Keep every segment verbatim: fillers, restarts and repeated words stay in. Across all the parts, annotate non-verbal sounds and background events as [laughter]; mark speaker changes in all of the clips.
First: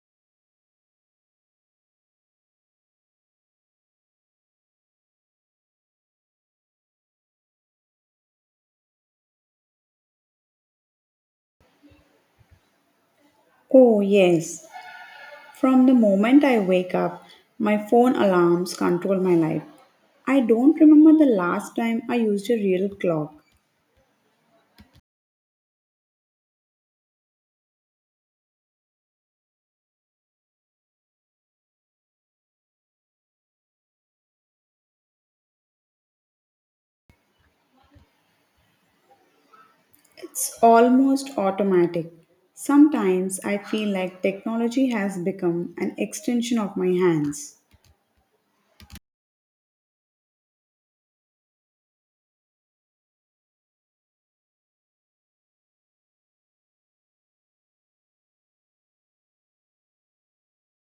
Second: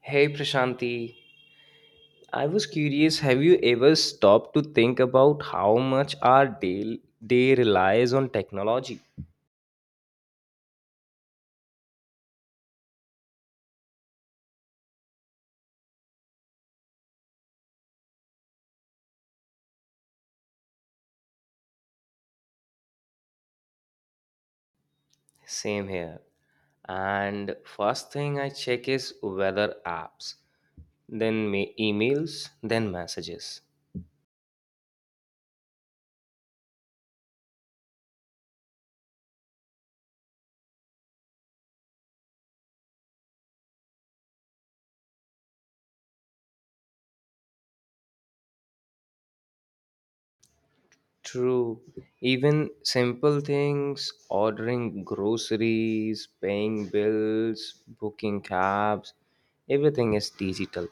Speaker 1: Hey Prashanti, I was curious, have you ever stopped to think about how much our day, day relies on technology?
Speaker 2: Oh, yes. From the moment I wake up, my phone alarms control my life. I don't remember the last time I used a real clock.
Speaker 1: Same here. And first thing I check is weather apps, then ma- emails, then messages.
Speaker 2: It's almost automatic. Sometimes I feel like technology has become an extension of my hands.
Speaker 1: True. Even simple things, ordering groceries, paying bills, booking cabs, everything is digital.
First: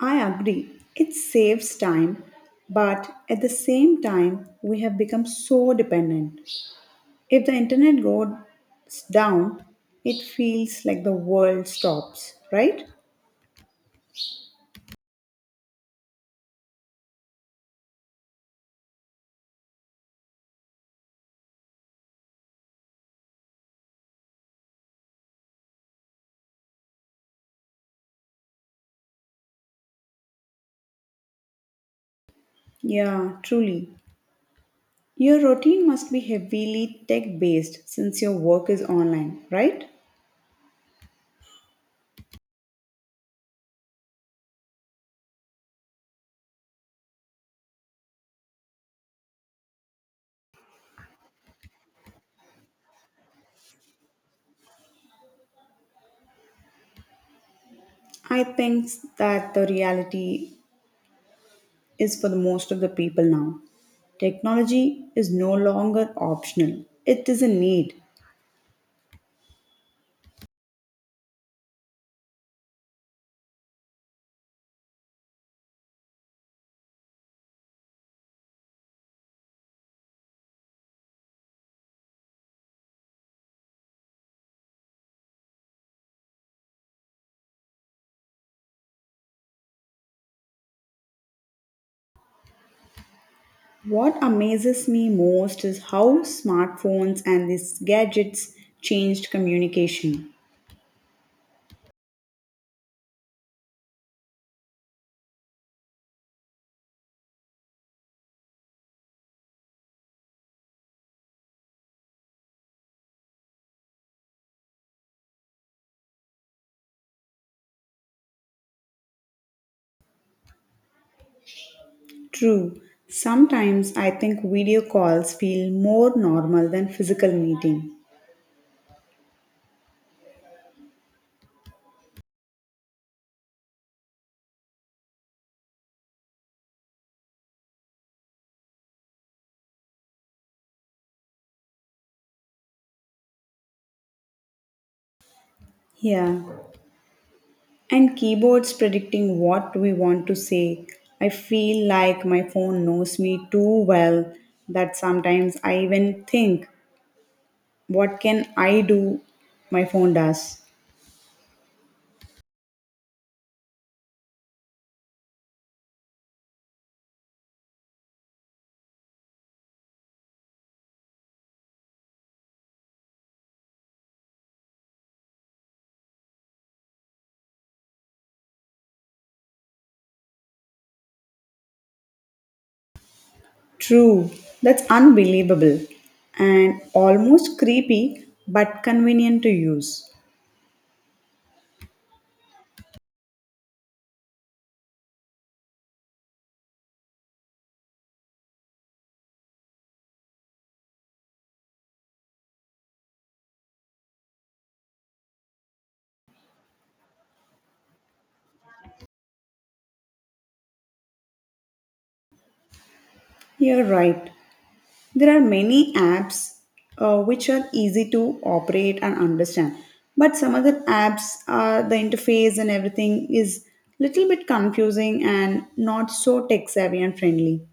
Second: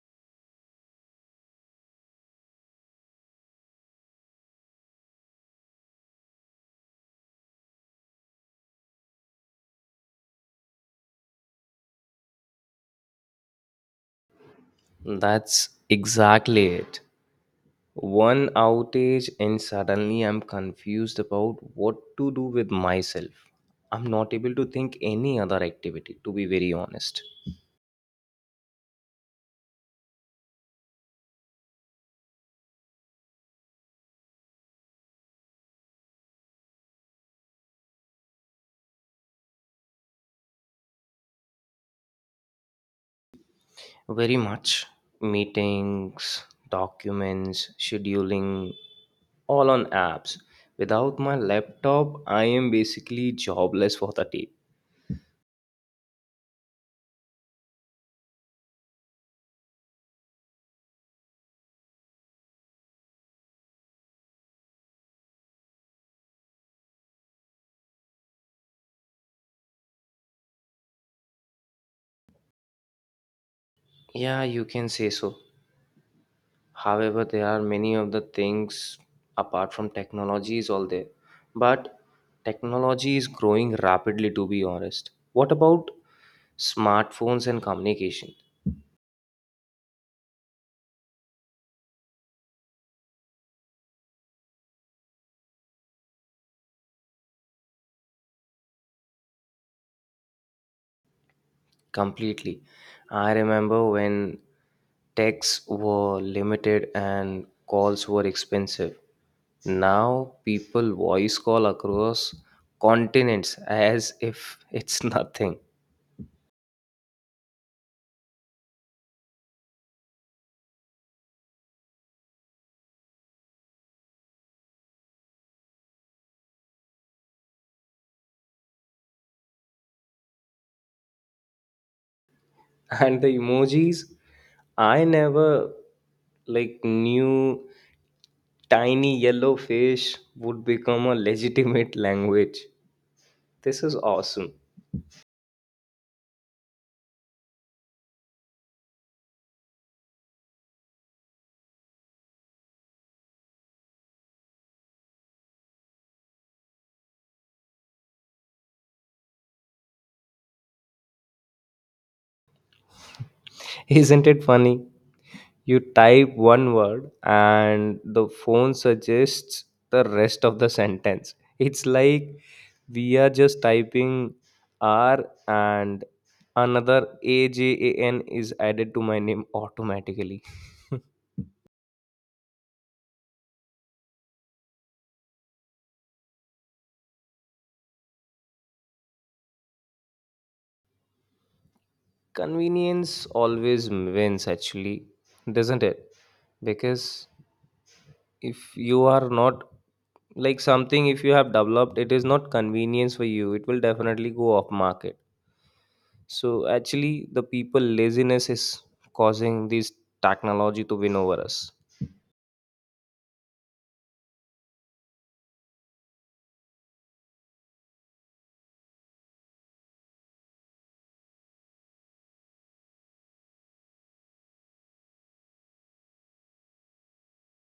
Speaker 2: I agree, it saves time, but at the same time, we have become so dependent. If the internet goes down, it feels like the world stops, right?
Speaker 1: That's exactly it. One outage, and suddenly I'm confused about what to do with myself. I'm not able to think any other activity, to be very honest.
Speaker 2: Yeah, truly. Your routine must be heavily tech based since your work is online, right?
Speaker 1: Very much. Meetings, documents, scheduling, all on apps. Without my laptop, I am basically jobless for the day.
Speaker 2: I think that the reality is for the most of the people now. Technology is no longer optional, it is a need.
Speaker 1: Yeah, you can say so. However, there are many of the things apart from technology is all there. But technology is growing rapidly, to be honest. What about smartphones and communication?
Speaker 2: What amazes me most is how smartphones and these gadgets changed communication.
Speaker 1: Completely. I remember when texts were limited and calls were expensive. Now people voice call across continents as if it's [laughs] nothing.
Speaker 2: True, sometimes I think video calls feel more normal than physical meeting.
Speaker 1: And the emojis, I never like knew. Tiny yellow fish would become a legitimate language. This is awesome.
Speaker 2: Yeah. And keyboards predicting what we want to say. I feel like my phone knows me too well that sometimes I even think, what can I do? My phone does.
Speaker 1: Isn't it funny? You type one word and the phone suggests the rest of the sentence. It's like we are just typing R and another A J A N is added to my name automatically.
Speaker 2: True, that's unbelievable and almost creepy but convenient to use.
Speaker 1: Convenience always wins, actually, doesn't it? Because if you are not like something, if you have developed it, is not convenience for you, it will definitely go off market. So actually the people laziness is causing this technology to win over us.
Speaker 2: You're right. There are many apps uh, which are easy to operate and understand, but some other apps, uh, the interface and everything is little bit confusing and not so tech savvy and friendly.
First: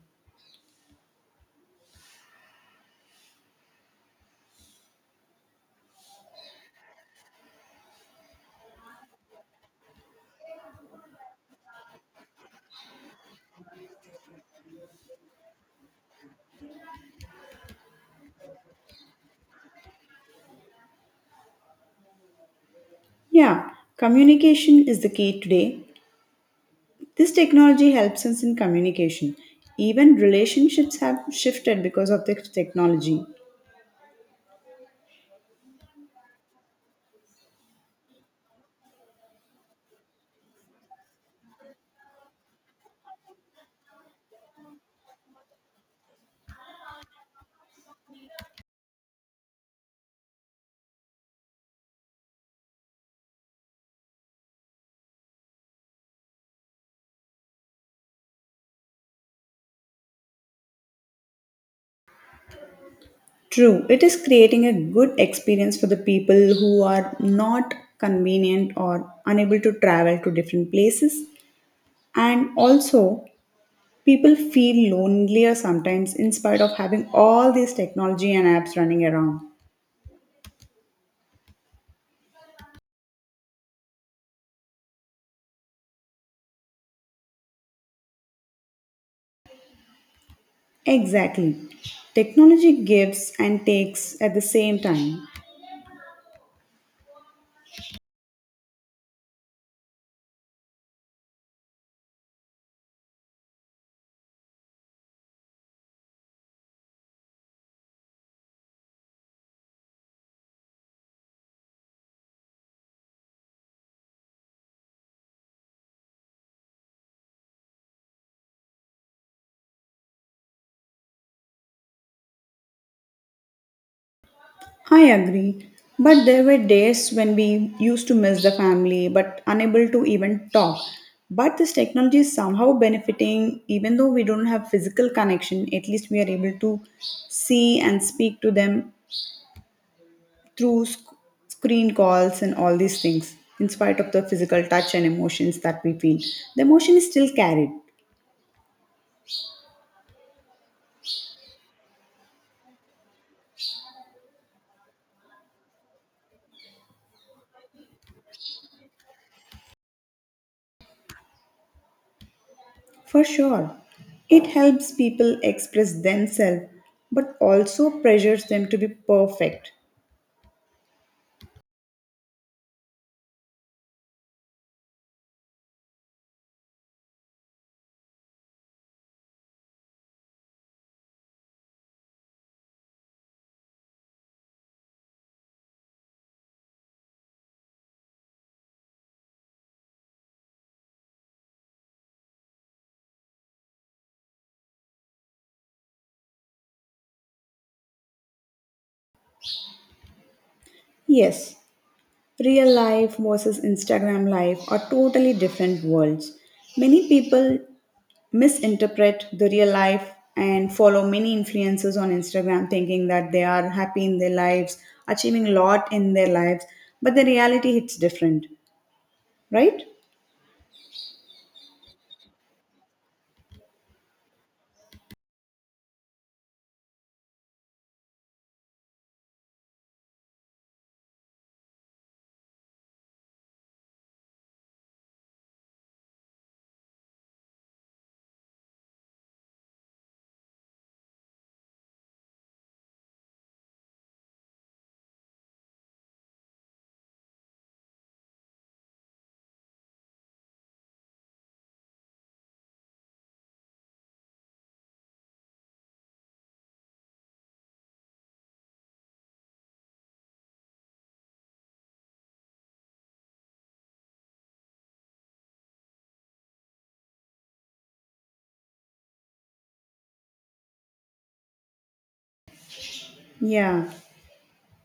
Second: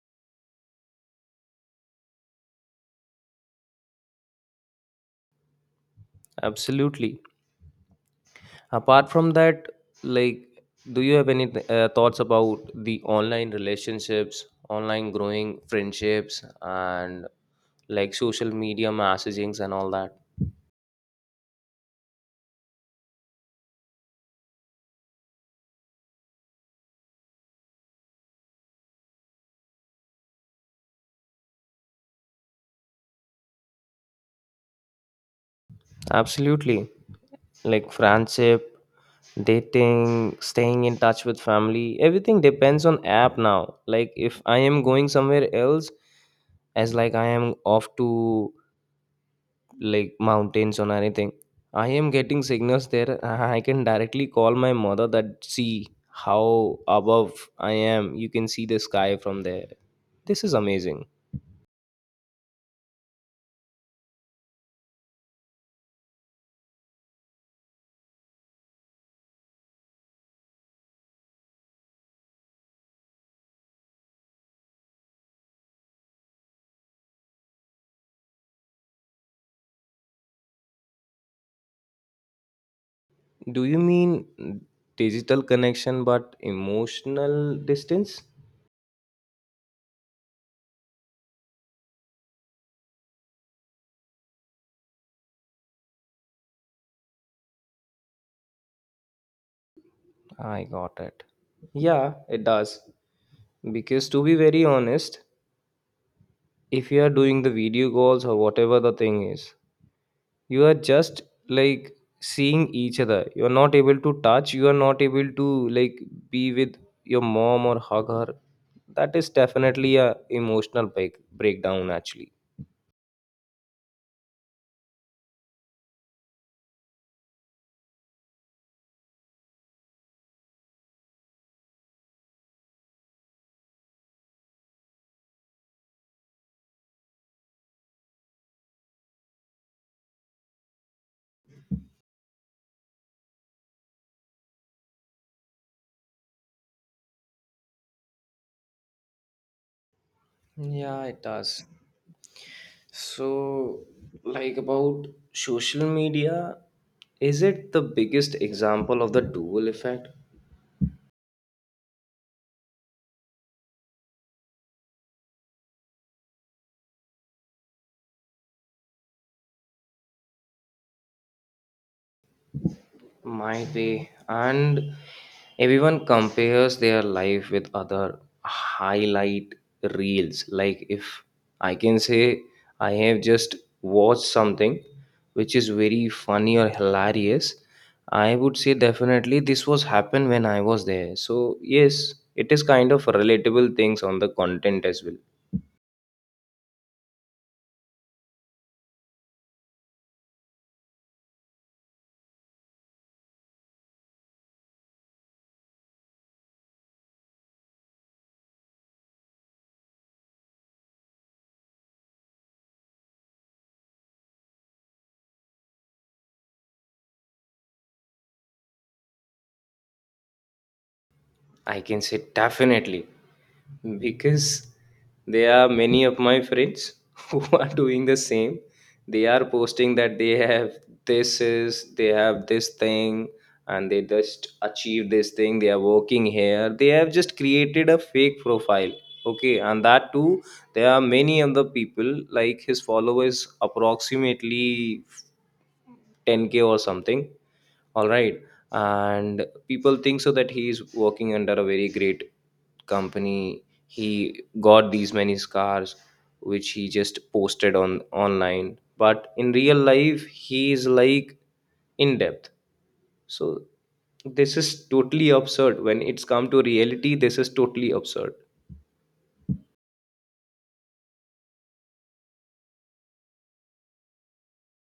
Speaker 1: Absolutely. Apart from that, like, do you have any uh, thoughts about the online relationships, online growing friendships, and like social media messagings and all that?
Speaker 2: Yeah, communication is the key today. This technology helps us in communication. Even relationships have shifted because of this technology.
Speaker 1: Absolutely, like friendship, dating, staying in touch with family. Everything depends on app now. Like if I am going somewhere else, as like I am off to like mountains or anything, I am getting signals there. [laughs] I can directly call my mother that see how above I am. You can see the sky from there. This is amazing.
Speaker 2: True, it is creating a good experience for the people who are not convenient or unable to travel to different places. And also, people feel lonelier sometimes in spite of having all this technology and apps running around.
Speaker 1: Do you mean digital connection but emotional distance?
Speaker 2: Exactly. Technology gives and takes at the same time.
Speaker 1: I got it. Yeah, it does. Because to be very honest, if you are doing the video calls or whatever the thing is, you are just like seeing each other. You are not able to touch, you are not able to like be with your mom or hug her. That is definitely a emotional break- breakdown actually.
Speaker 2: I agree. But there were days when we used to miss the family but unable to even talk. But this technology is somehow benefiting, even though we don't have physical connection, at least we are able to see and speak to them through sc- screen calls and all these things in spite of the physical touch and emotions that we feel, the emotion is still carried.
Speaker 1: Yeah, it does. So, like, about social media, is it the biggest example of the dual effect?
Speaker 2: For sure, it helps people express themselves but also pressures them to be perfect.
Speaker 1: Might be. And everyone compares their life with other highlight reels. Like if I can say, I have just watched something which is very funny or hilarious, I would say definitely this was happened when I was there. So yes, it is kind of relatable things on the content as well.
Speaker 2: Yes, real life versus Instagram life are totally different worlds. Many people misinterpret the real life and follow many influencers on Instagram thinking that they are happy in their lives, achieving a lot in their lives, but the reality hits different, right?
Speaker 1: I can say definitely, because there are many of my friends [laughs] who are doing the same. They are posting that they have, this is, they have this thing and they just achieve this thing. They are working here. They have just created a fake profile. Okay, and that too, there are many other people like his followers approximately ten k or something. All right, and people think so that he is working under a very great company, he got these many scars, which he just posted on online, but in real life he is like in depth. So this is totally absurd. When it's come to reality, this is totally absurd.
Speaker 2: Yeah.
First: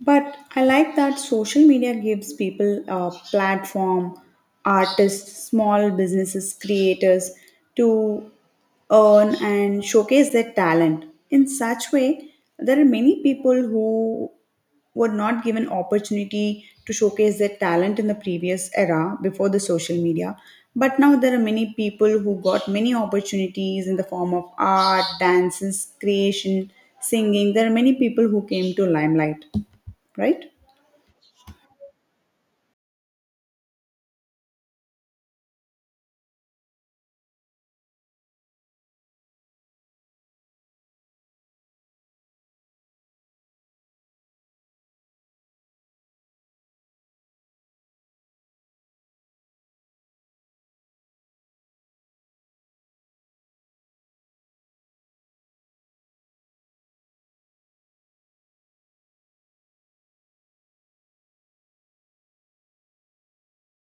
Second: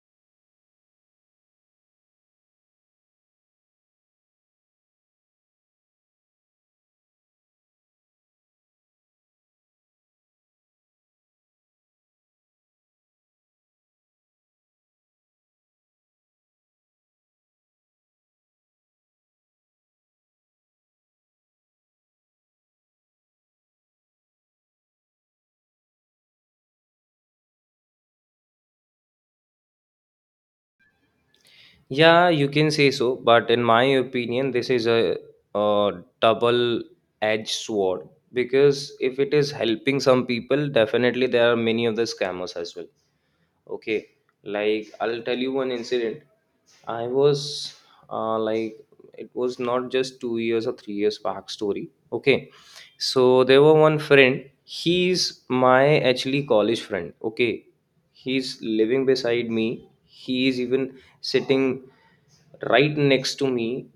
Speaker 2: But I like that social media gives people a platform, artists, small businesses, creators, to earn and showcase their talent. In such way, there are many people who were not given opportunity to showcase their talent in the previous era before the social media, but now there are many people who got many opportunities in the form of art, dances, creation, singing. There are many people who came to limelight, right?
Speaker 1: Yeah, you can say so, but in my opinion, this is a, a double edged sword, because if it is helping some people, definitely there are many of the scammers as well. Okay, like I'll tell you one incident. I was uh, like, it was not just two years or three years back story. Okay, so there were one friend. He's my actually college friend. Okay, he's living beside me. He is even sitting right next to me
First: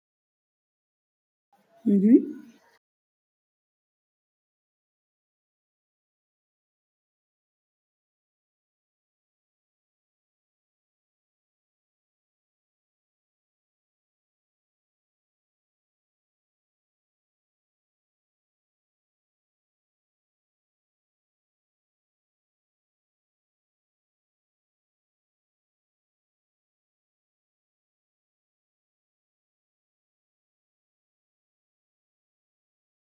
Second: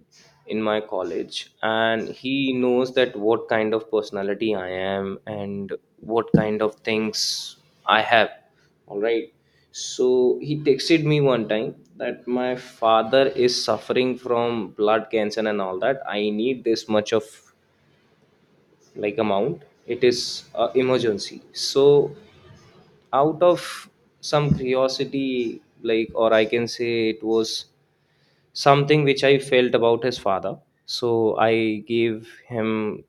Speaker 1: in my college, and
Speaker 2: Hmm.
Speaker 1: he knows that what kind of personality I am and what kind of things I have. All right, so he texted me one time that my father is suffering from blood cancer and all that. I need this much of like amount. It is a emergency. So out of some curiosity, like, or I can say it was something which I felt about his father. So I gave him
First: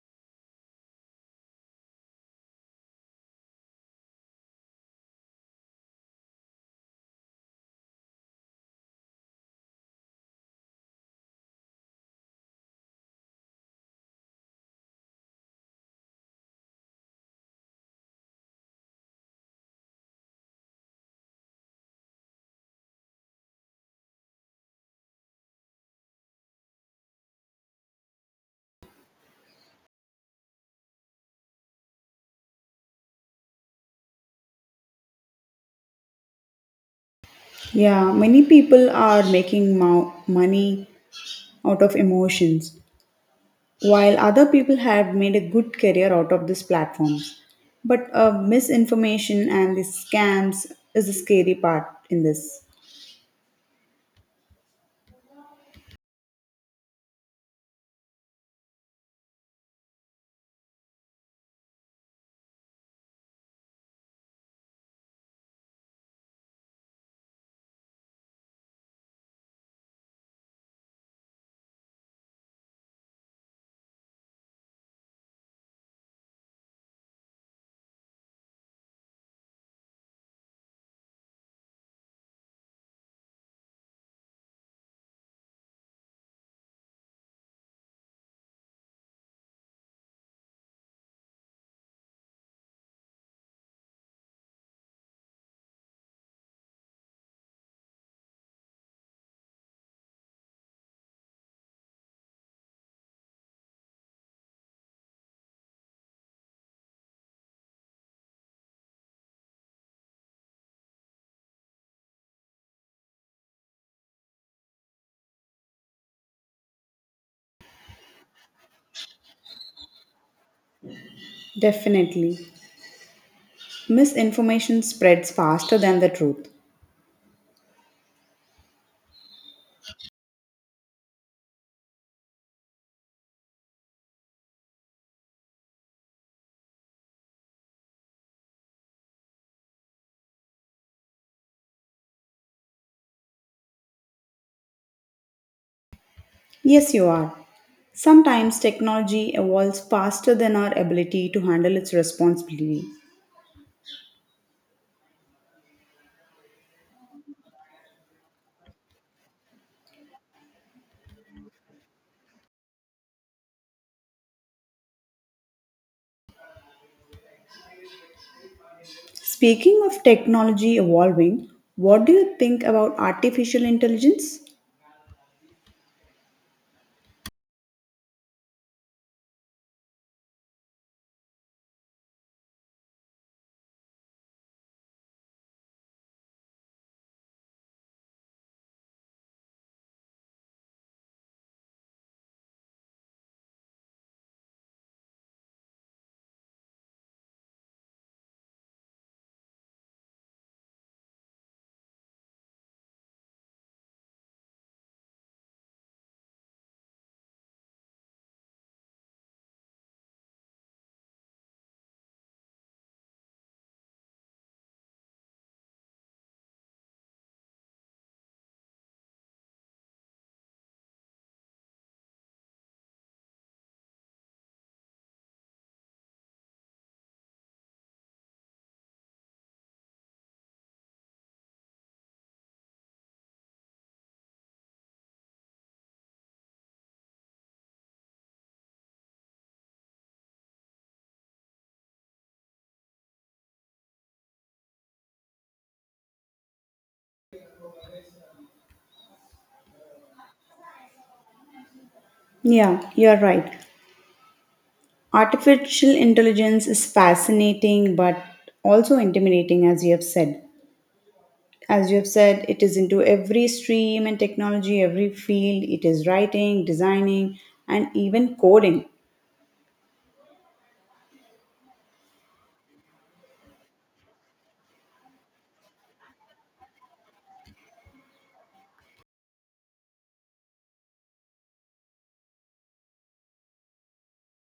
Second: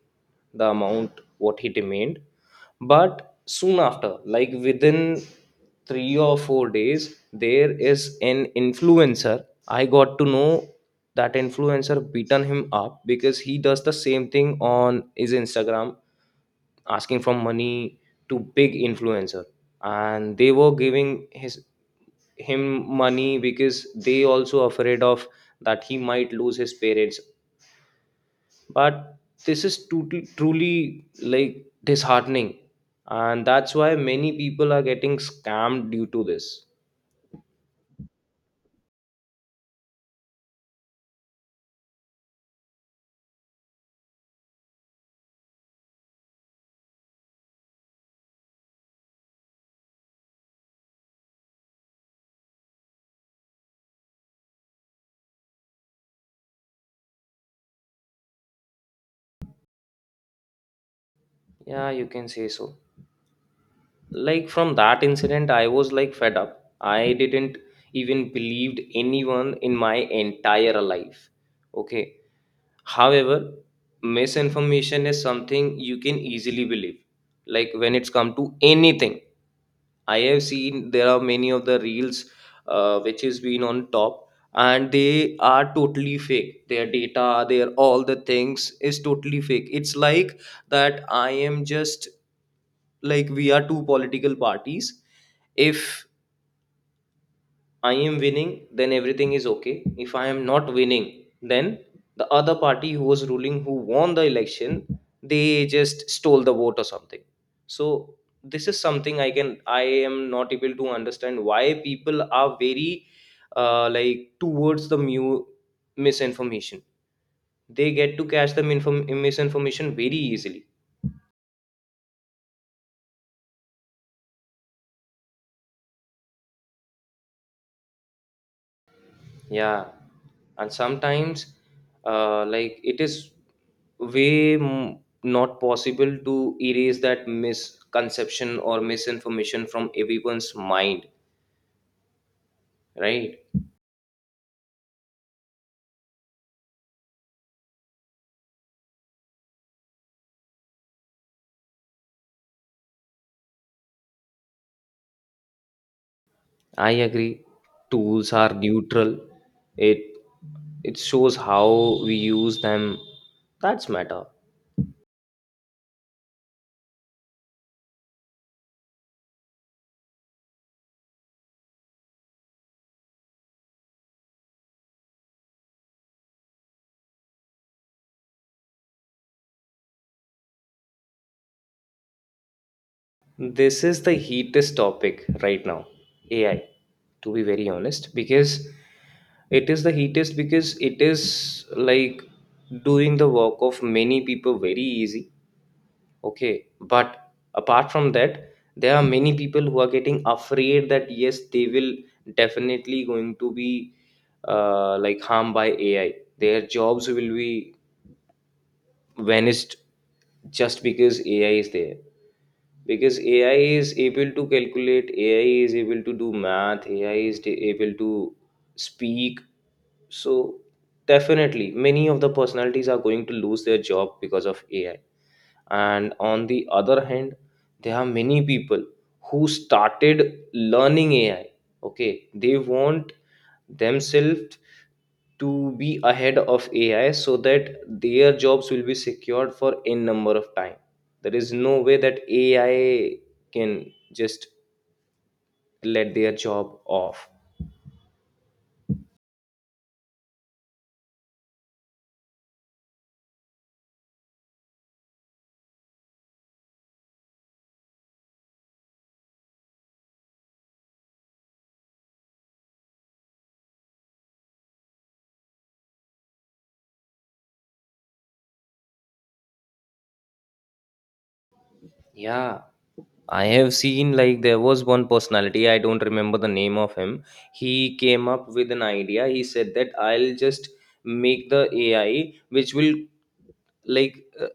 Speaker 1: the amount what he demanded. But soon after, like within three or four days, there is an influencer. I got to know that influencer beaten him up, because he does the same thing on his Instagram, asking for money to big influencer, and they were giving his him money, because they also afraid of that he might lose his parents. But this is totally truly like disheartening, and that's why many people are getting scammed due to this.
Speaker 2: Yeah, many people are making mo- money out of emotions, while other people have made a good career out of these platforms. But uh, misinformation and the scams is the scary part in this.
Speaker 1: Yeah, you can say so. Like from that incident, I was like fed up. I didn't even believed anyone in my entire life, okay? However, misinformation is something you can easily believe. Like when it's come to anything, I have seen there are many of the reels, uh, which has been on top, and they are totally fake. Their data, their all the things is totally fake. It's like that I am just like, we are two political parties. If I am winning, then everything is okay. If I am not winning, then the other party who was ruling, who won the election, they just stole the vote or something. So this is something I can, I am not able to understand why people are very uh, like towards the mu- misinformation. They get to catch the inform- misinformation very easily.
Speaker 2: Definitely. Misinformation spreads faster than the truth.
Speaker 1: Yeah, and sometimes, uh, like it is way m- not possible to erase that misconception or misinformation from everyone's mind, right?
Speaker 2: Yes, you are. Sometimes technology evolves faster than our ability to handle its responsibility.
Speaker 1: I agree. Tools are neutral. It it shows how we use them. That's matter.
Speaker 2: Speaking of technology evolving, what do you think about artificial intelligence?
Speaker 1: This is the heatest topic right now, A I, to be very honest, because it is the heatest, because it is like doing the work of many people very easy. Okay, but apart from that, there are many people who are getting afraid that yes, they will definitely going to be uh, like harmed by A I. Their jobs will be vanished just because A I is there, because AI is able to calculate, AI is able to do math ai is t- able to speak. So definitely many of the personalities are going to lose their job because of AI. And on the other hand, there are many people who started learning AI. Okay, they want themselves to be ahead of A I, so that their jobs will be secured for n number of time. There is no way that A I can just let their job off.
Speaker 2: Yeah, you're right. Artificial intelligence is fascinating but also intimidating, as you have said. As you have said, it is into every stream and technology, every field. It is writing, designing, and even coding.
Speaker 1: Yeah, I have seen, like, there was one personality, I don't remember the name of him. He came up with an idea. He said that I'll just make the A I which will like uh,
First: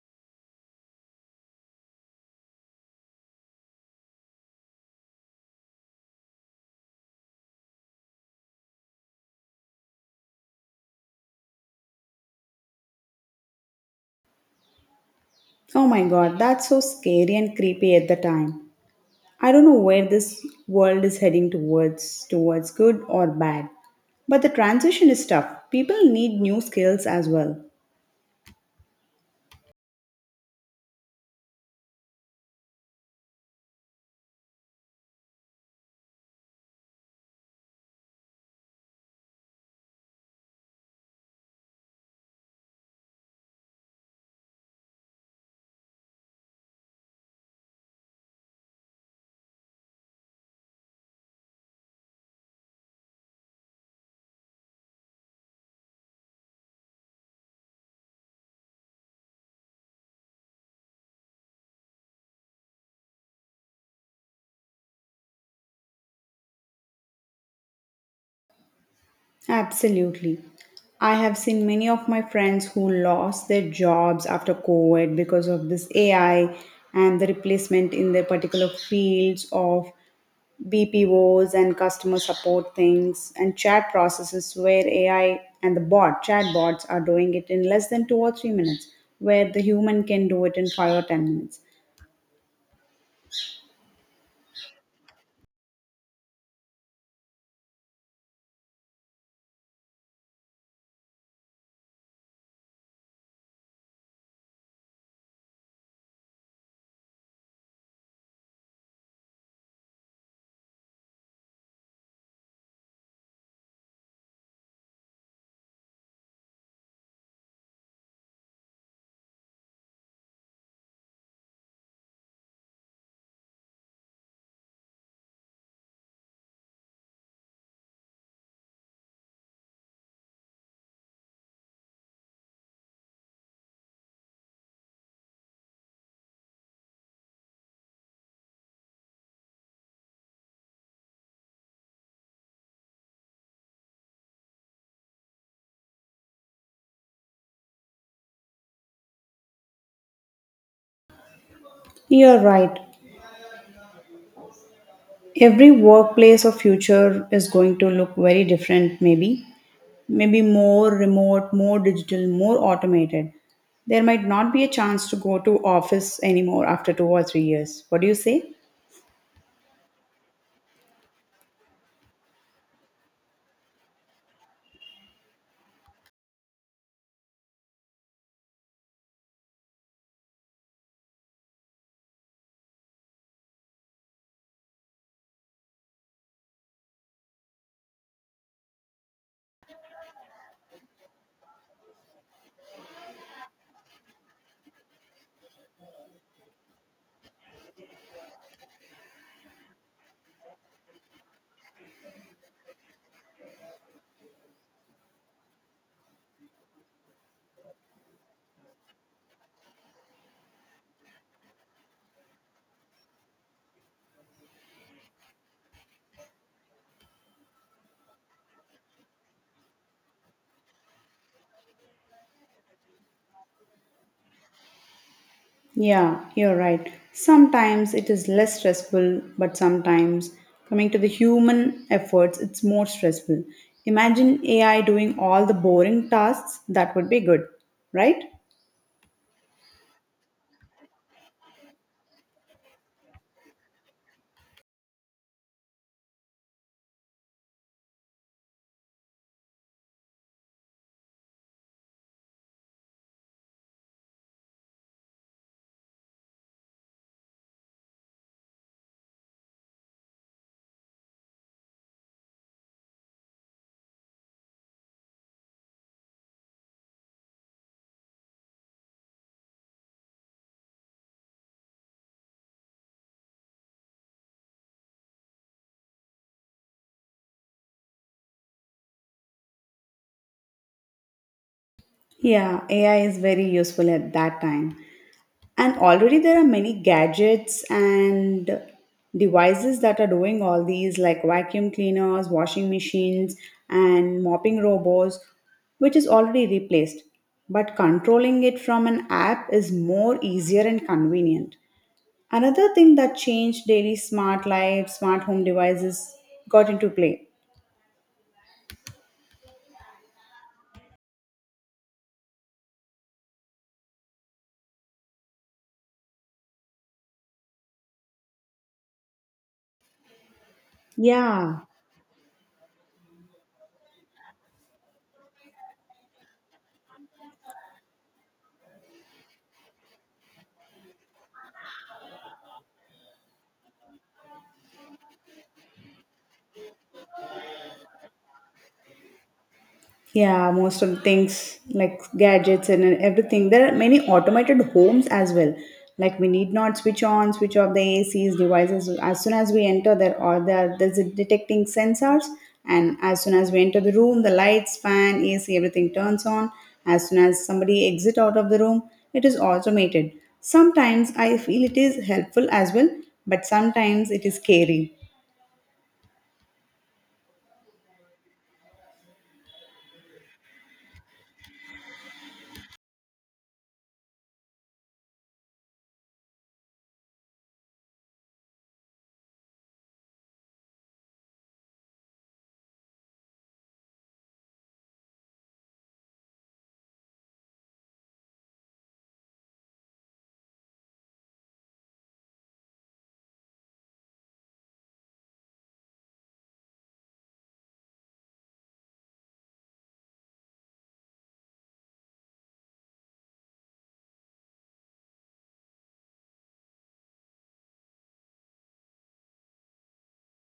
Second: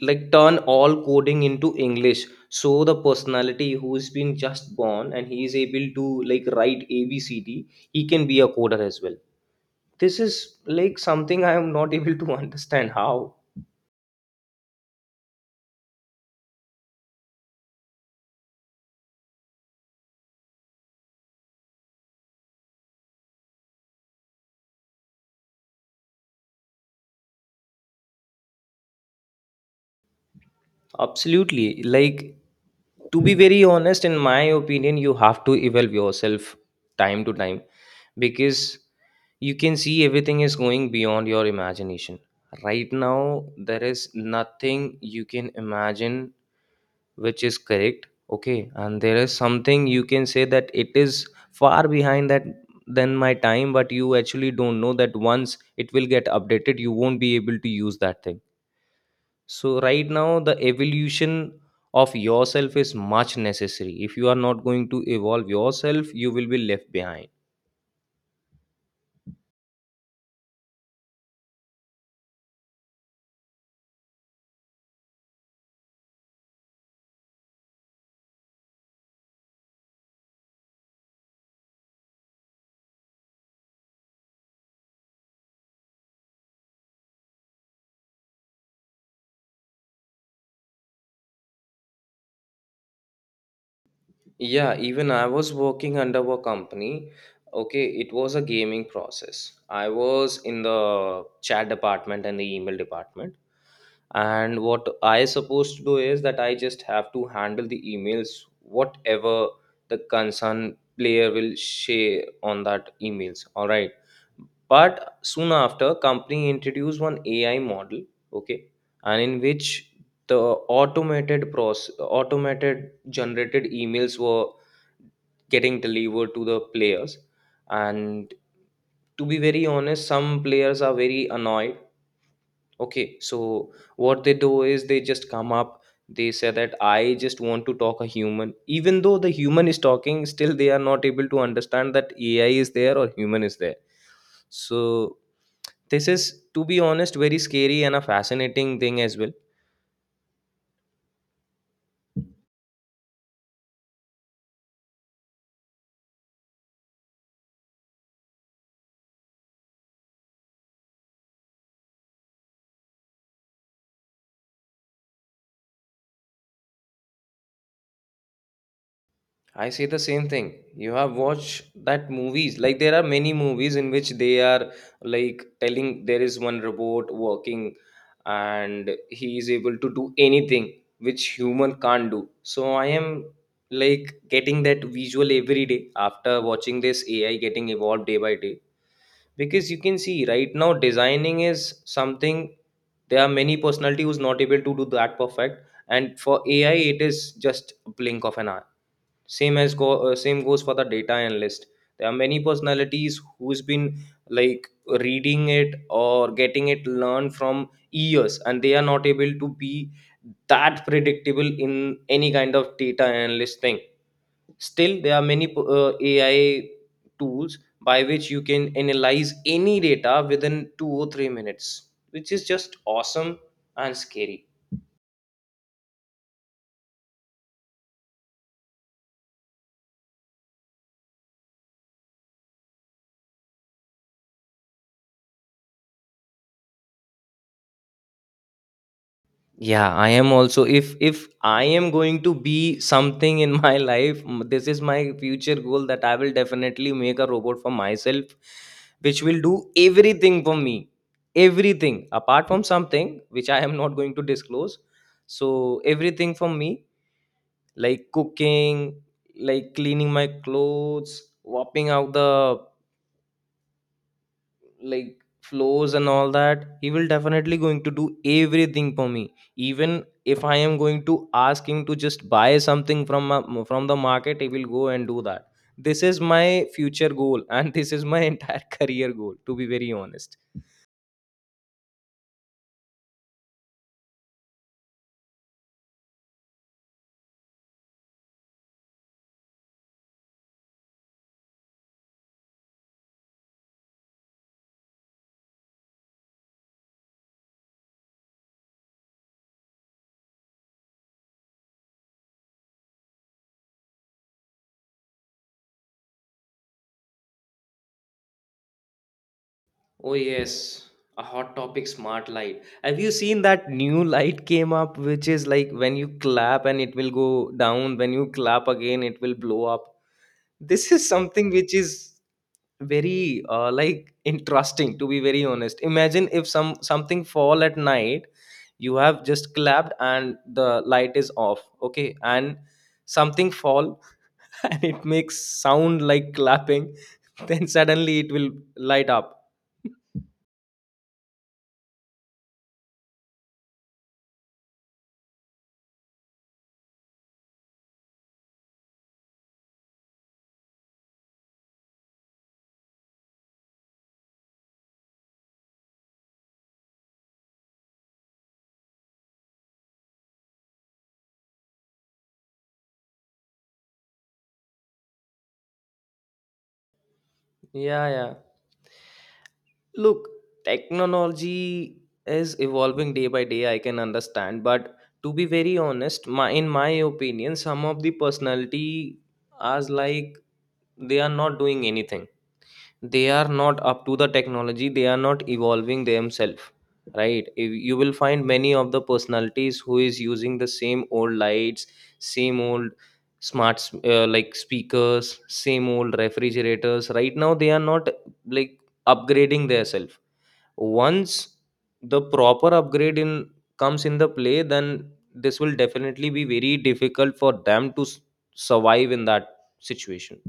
Speaker 1: like turn all coding into english, so the personality who's been just born and he is able to like write abcd, he can be a coder as well. This is like something I am not able to [laughs] understand how.
Speaker 2: Oh my god, that's so scary and creepy at the time. I don't know where this world is heading towards, towards good or bad. But the transition is tough. People need new skills as well.
Speaker 1: Absolutely, like, to be very honest, in my opinion you have to evolve yourself time to time, because you can see everything is going beyond your imagination right now. There is nothing you can imagine which is correct, okay? And there is something you can say that it is far behind that than my time, but you actually don't know that once it will get updated you won't be able to use that thing. So right now the evolution of yourself is much necessary. If you are not going to evolve yourself, you will be left behind.
Speaker 2: Absolutely. I have seen many of my friends who lost their jobs after COVID because of this A I and the replacement in their particular fields of B P Os and customer support things and chat processes where A I and the bot chatbots are doing it in less than two or three minutes where the human can do it in five or ten minutes.
Speaker 1: Yeah, even I was working under a company. Okay, it was a gaming process. I was in the chat department and the email department, and what I supposed to do is that I just have to handle the emails whatever the concerned player will share on that emails. All right, but soon after, company introduced one AI model, okay? And in which the automated process, automated generated emails were getting delivered to the players. And to be very honest, some players are very annoyed. Okay, so what they do is they just come up, they say that I just want to talk a human. Even though the human is talking, still they are not able to understand that A I is there or human is there. So this is, to be honest, very scary and a fascinating thing as well.
Speaker 2: You're right. Every workplace of future is going to look very different maybe. Maybe more remote, more digital, more automated. There might not be a chance to go to office anymore after two or three years. What do you say?
Speaker 1: I say the same thing. You have watched that movies. Like there are many movies in which they are like telling there is one robot working, and he is able to do anything which human can't do. So I am like getting that visual every day after watching this A I getting evolved day by day. Because you can see right now designing is something, there are many personality who's not able to do that perfect, and for A I it is just a blink of an eye. Same as go uh, Same goes for the data analyst. There are many personalities who's been, like reading it or getting it learned from years and they are not able to be that predictable in any kind of data analyst thing. Still there are many uh, AI tools by which you can analyze any data within two or three minutes, which is just awesome and scary.
Speaker 2: Yeah, you're right. Sometimes it is less stressful, but sometimes, coming to the human efforts, it's more stressful. Imagine A I doing all the boring tasks, that would be good, right?
Speaker 1: Yeah, I am also, if if I am going to be something in my [laughs] life, m- this is my future goal, that I will definitely make a robot for myself which will do everything for me. Everything apart from something which I am not going to disclose. So everything for me, like cooking, like cleaning my clothes, wiping out the, like, flows and all that. He will definitely going to do everything for me. Even if I am going to ask him to just buy something from ma- from the market, he will go and do that. This is my future goal, [laughs] and this is my entire [laughs] career goal, to be very honest.
Speaker 2: Yeah, A I is very useful at that time. And already there are many gadgets and devices that are doing all these, like vacuum cleaners, washing machines, and mopping robots, which is already replaced. But controlling it from an app is more easier and convenient. Another thing that changed daily smart life, smart home devices got into play.
Speaker 1: Oh yes, a hot topic, smart light. Have you seen that new light came up, which is like when you clap and it will go down, when you clap again it will blow up? This is something
Speaker 2: Yeah.
Speaker 1: which is very uh, like interesting, to be very honest. Imagine if some something fall at night, you have just clapped and the light is off, okay, and something fall [laughs] and it makes sound like clapping, [laughs] then suddenly it will light up.
Speaker 2: Yeah, most of the things like gadgets and everything. There are many automated homes as well. Like we need not switch on, switch off the A Cs devices as soon as we enter. There are there there's a detecting sensors, and as soon as we enter the room, the lights, fan, A C, everything turns on. As soon as somebody exit out of the room, it is automated. Sometimes I feel it is helpful as well, but sometimes it is scary.
Speaker 1: Yeah, yeah. Look, technology is evolving day by day, I can understand, but to be very honest, my in my opinion, some of the personality, as like, they are not doing anything. They are not up to the technology, they are not evolving themselves, right? If you will find many of the personalities who is using the same old lights, same old smart s- uh, like speakers, same old refrigerators, right now they are not, like, upgrading themselves. Once the proper upgrade in comes in the play, then this will definitely be very difficult for them to s- survive in that situation.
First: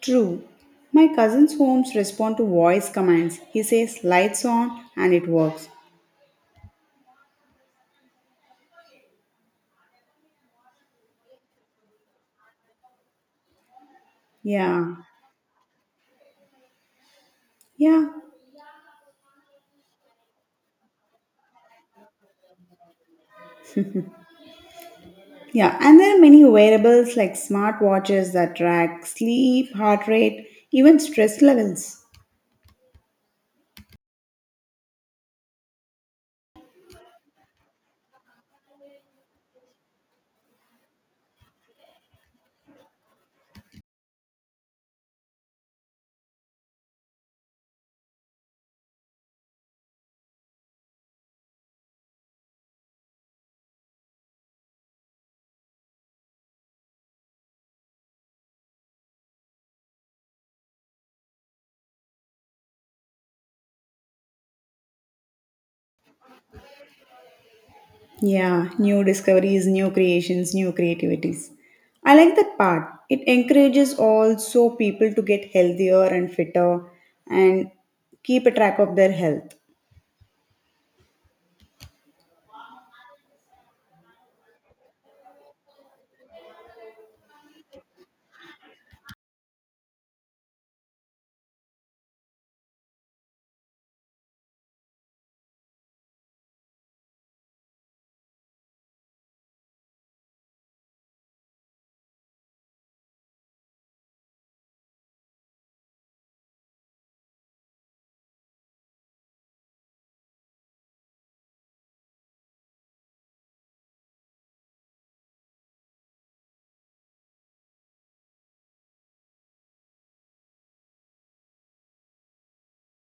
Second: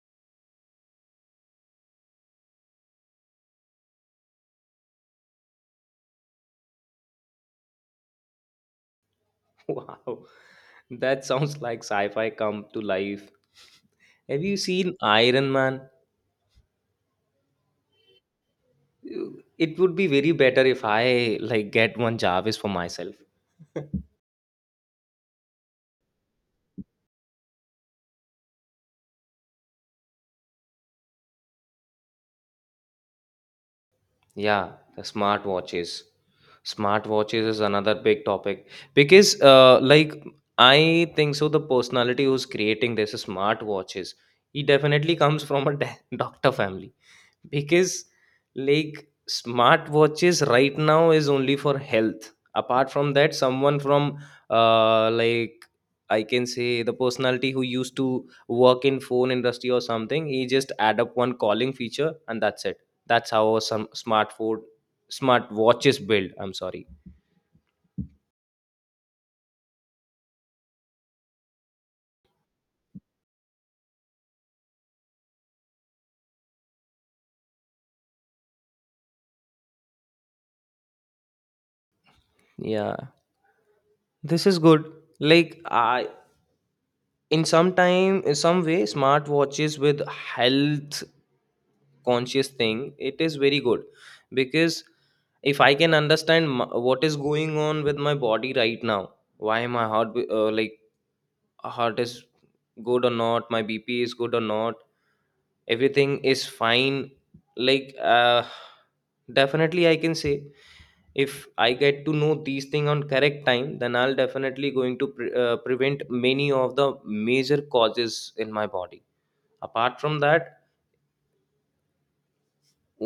Speaker 2: True. My cousin's homes respond to voice commands. He says lights on and it works.
Speaker 1: [laughs] Wow, that sounds like sci-fi come to life. Have you
Speaker 2: Yeah.
Speaker 1: seen Iron Man?
Speaker 2: Yeah.
Speaker 1: You- It would be very better if I, like, get one Jarvis for myself. [laughs]
Speaker 2: Yeah. And there are many wearables like smartwatches that track sleep, heart rate, even stress levels.
Speaker 1: Yeah, the smart watches. Smart watches is another big topic because, uh, like, I think so. The personality who's creating this smart watches, he definitely comes from a [laughs] doctor family, because, like, smartwatches right now is only for health. Apart from that, someone from, uh like, I can say the personality who used to work in phone industry or something, he just add up one calling feature and that's it. That's how some smartphone smart watches build. I'm sorry.
Speaker 2: Yeah. New discoveries, new creations, new creativities. I like that part. It encourages also people to get healthier and fitter and keep a track of their health.
Speaker 1: Yeah, this is good. Like, I, in some time, in some way, smart watches with health conscious thing, it is very good. Because if I can understand, m- what is going on with my body right now, why my heart be- uh, like heart is good or not, my bp is good or not, everything is fine, like, uh, definitely I can say, if I get to know these things on correct time, then I'll definitely going to pre- uh, prevent many of the major causes in my body. Apart from that,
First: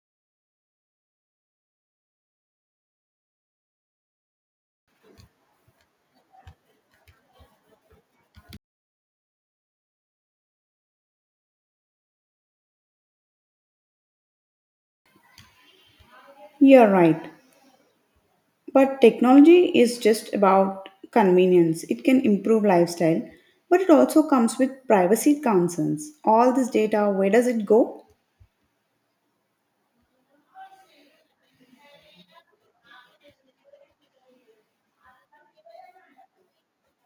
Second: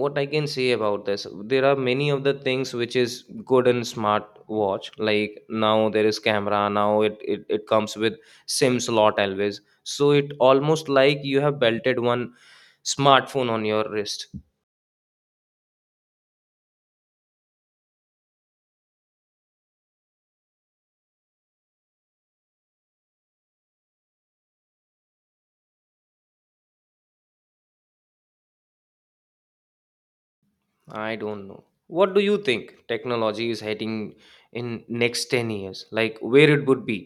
Speaker 1: what I can say about this, there are many of the things which is good in smart watch. Like, now there is camera, now it it, it comes with sim slot always, so it almost like you have belted one smartphone on your wrist.
Speaker 2: You're right. But technology is just about convenience. It can improve lifestyle, but it also comes with privacy concerns. All this data, where does it go?
Speaker 1: I don't know, what do you think, technology is heading in next ten years, like where it would be?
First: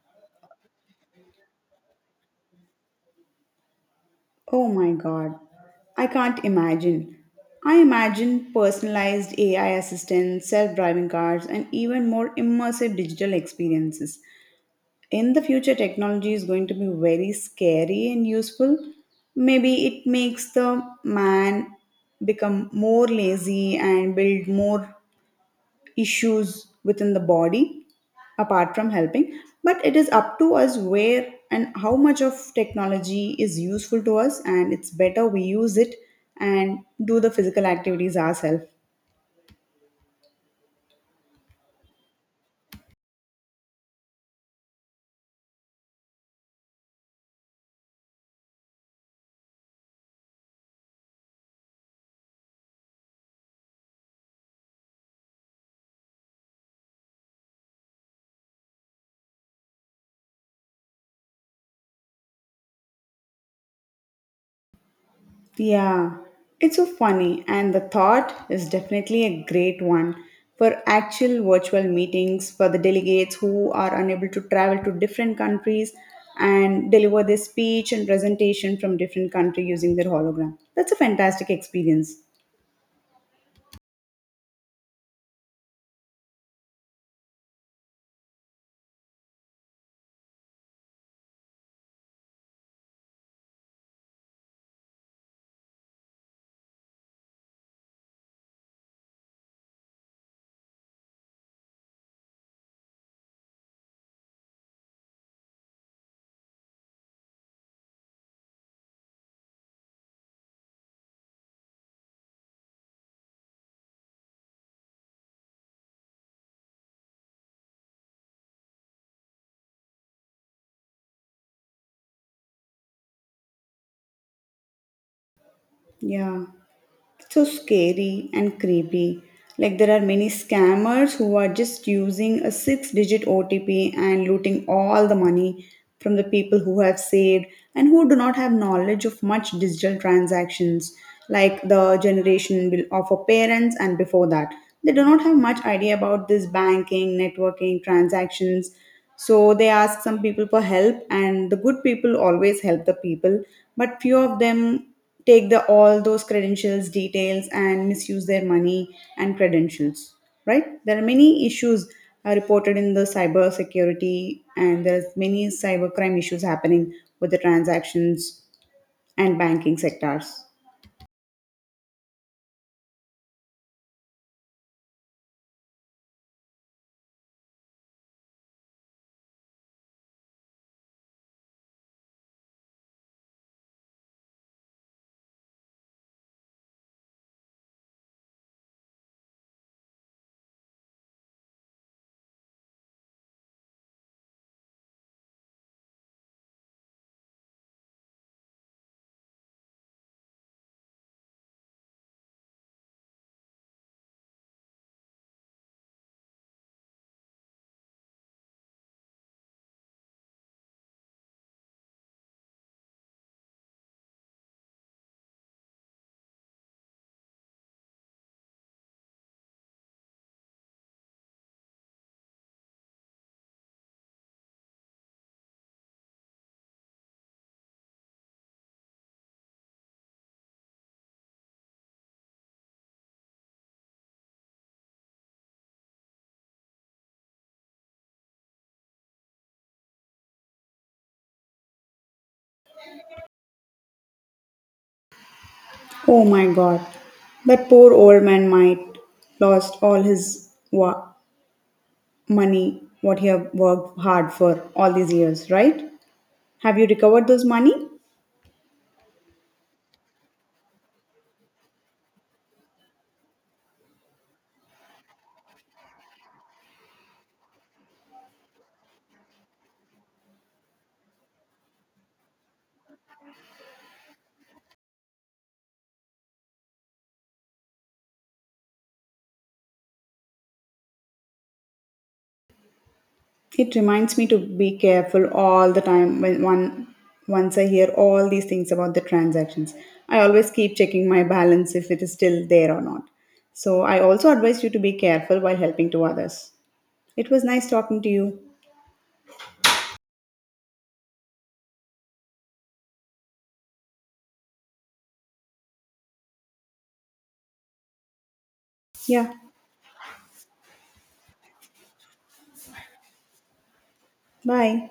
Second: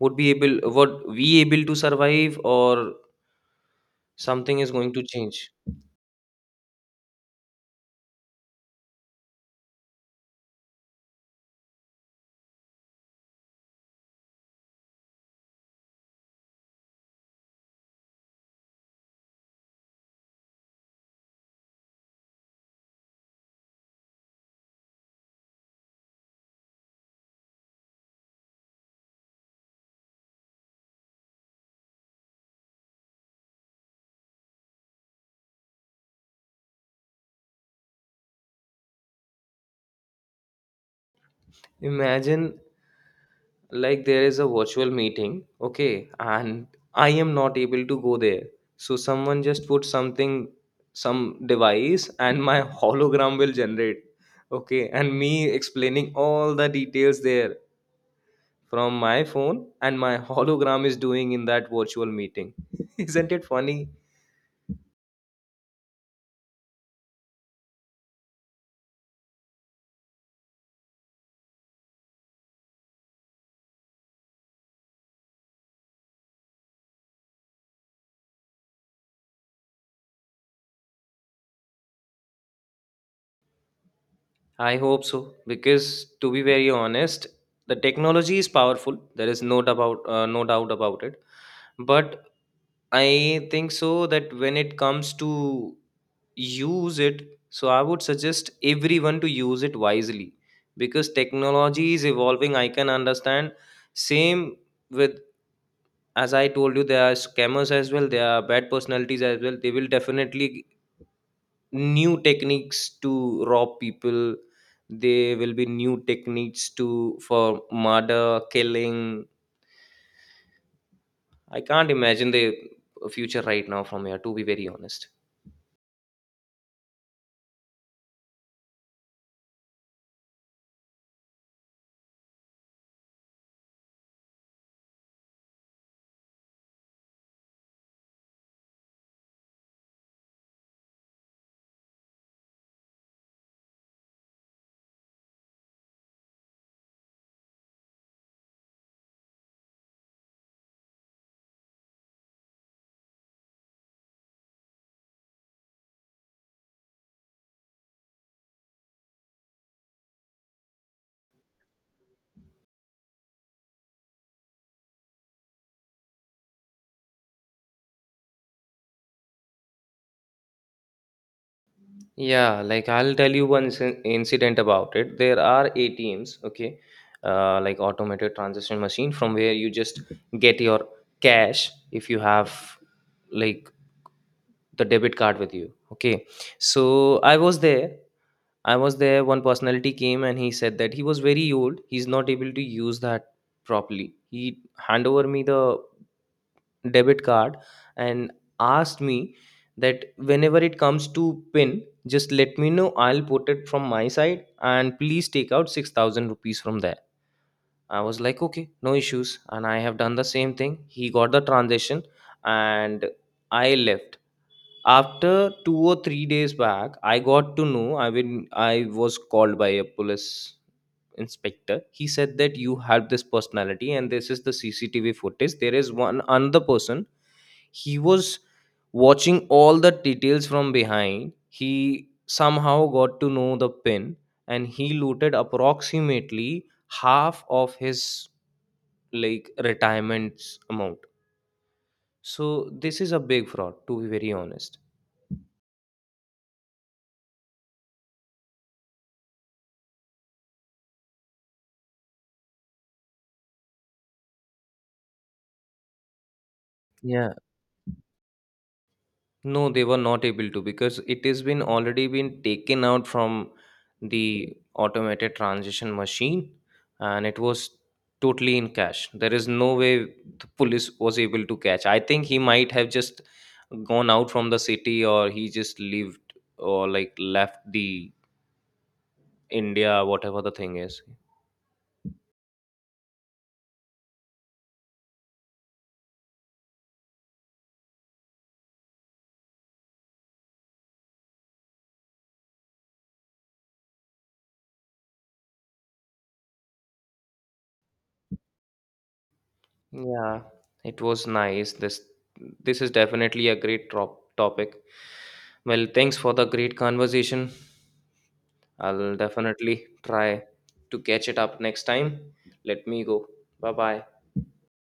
Speaker 1: Would be able Would we able to survive, or something
Speaker 2: Oh
Speaker 1: is going
Speaker 2: my
Speaker 1: to
Speaker 2: god.
Speaker 1: change?
Speaker 2: I can't imagine. I imagine personalized A I assistants, self driving cars, and even more immersive digital experiences. In the future, technology is going to be very scary and useful. Maybe it makes the man become more lazy and build more issues within the body apart from helping, but it is up to us where and how much of technology is useful to us, and it's better we use it and do the physical activities ourselves.
Speaker 1: Imagine, like, there is a virtual meeting, okay, and I am not able to go there, so someone just put something, some device, and my [laughs] hologram will generate, okay, and me explaining all the details there from my phone, and my [laughs] hologram is doing in that virtual meeting. [laughs] Isn't it funny?
Speaker 2: Yeah, it's so funny and the thought is definitely a great one for actual virtual meetings for the delegates who are unable to travel to different countries and deliver their speech and presentation from different country using their hologram. That's a fantastic experience.
Speaker 1: I hope so, because to be very honest, the technology is powerful, there is no doubt about uh, no doubt about it. But I think so that when it comes to use it, so I would suggest everyone to use it wisely, because technology is evolving, I can understand. Same with, as I told you, there are scammers as well, there are bad personalities as well. They will definitely new techniques to rob people. There will be new techniques to for murder, killing. I can't imagine the future right now from here, to be very honest.
Speaker 2: Yeah, it's so scary and creepy. Like there are many scammers who are just using a six-digit O T P and looting all the money from the people who have saved and who do not have knowledge of much digital transactions, like the generation will- of our parents and before that. They do not have much idea about this banking, networking, transactions. So they ask some people for help, and the good people always help the people, but few of them take the all those credentials details and misuse their money and credentials, right? There are many issues uh, reported in the cyber security, and there's many cyber crime issues happening with the transactions and banking sectors.
Speaker 1: Yeah, like I'll tell you one sin- incident about it. There are A T Ms, okay, uh, like automated transaction machine, from where you just get your cash if you have, like, the debit card with you, okay. So I was there. I was there. One personality came and he said that he was very old, he's not able to use that properly. He hand over me the debit card and asked me that whenever it comes to pin, just let me know, I'll put it from my side, and please take out six thousand rupees from there. I was like, okay, no issues, and I have done the same thing. He got the transition, and I left. After two or three days back, I got to know, i been, I was called by a police inspector. He said that you have this personality and this is the C C T V footage. There is one another person, he was watching all the details from behind, he somehow got to know the pin, and he looted approximately half of his, like, retirement's amount. So this is a big fraud, to be very honest.
Speaker 2: Oh my god, that poor old man might lost all his wa- money what he have worked hard for all these years, right? Have you recovered
Speaker 1: Yeah.
Speaker 2: those money?
Speaker 1: No, they were not able to, because it has been already been taken out from the automated transition machine, and it was totally in cash. There is no way the police was able to catch. I think he might have just gone out from the city, or he just lived, or like left the India, whatever the thing is.
Speaker 2: It reminds me to be careful all the time when one once I hear all these things about the transactions. I always keep checking my balance if it is still there or not. So I also advise you to be careful while helping to others. It was nice talking to you.
Speaker 1: Yeah, it was nice. This this is definitely a great trop topic. Well, thanks for the great conversation. I'll
Speaker 2: Yeah.
Speaker 1: definitely try to catch it up next time. Let me go. Bye bye.
Speaker 2: Bye.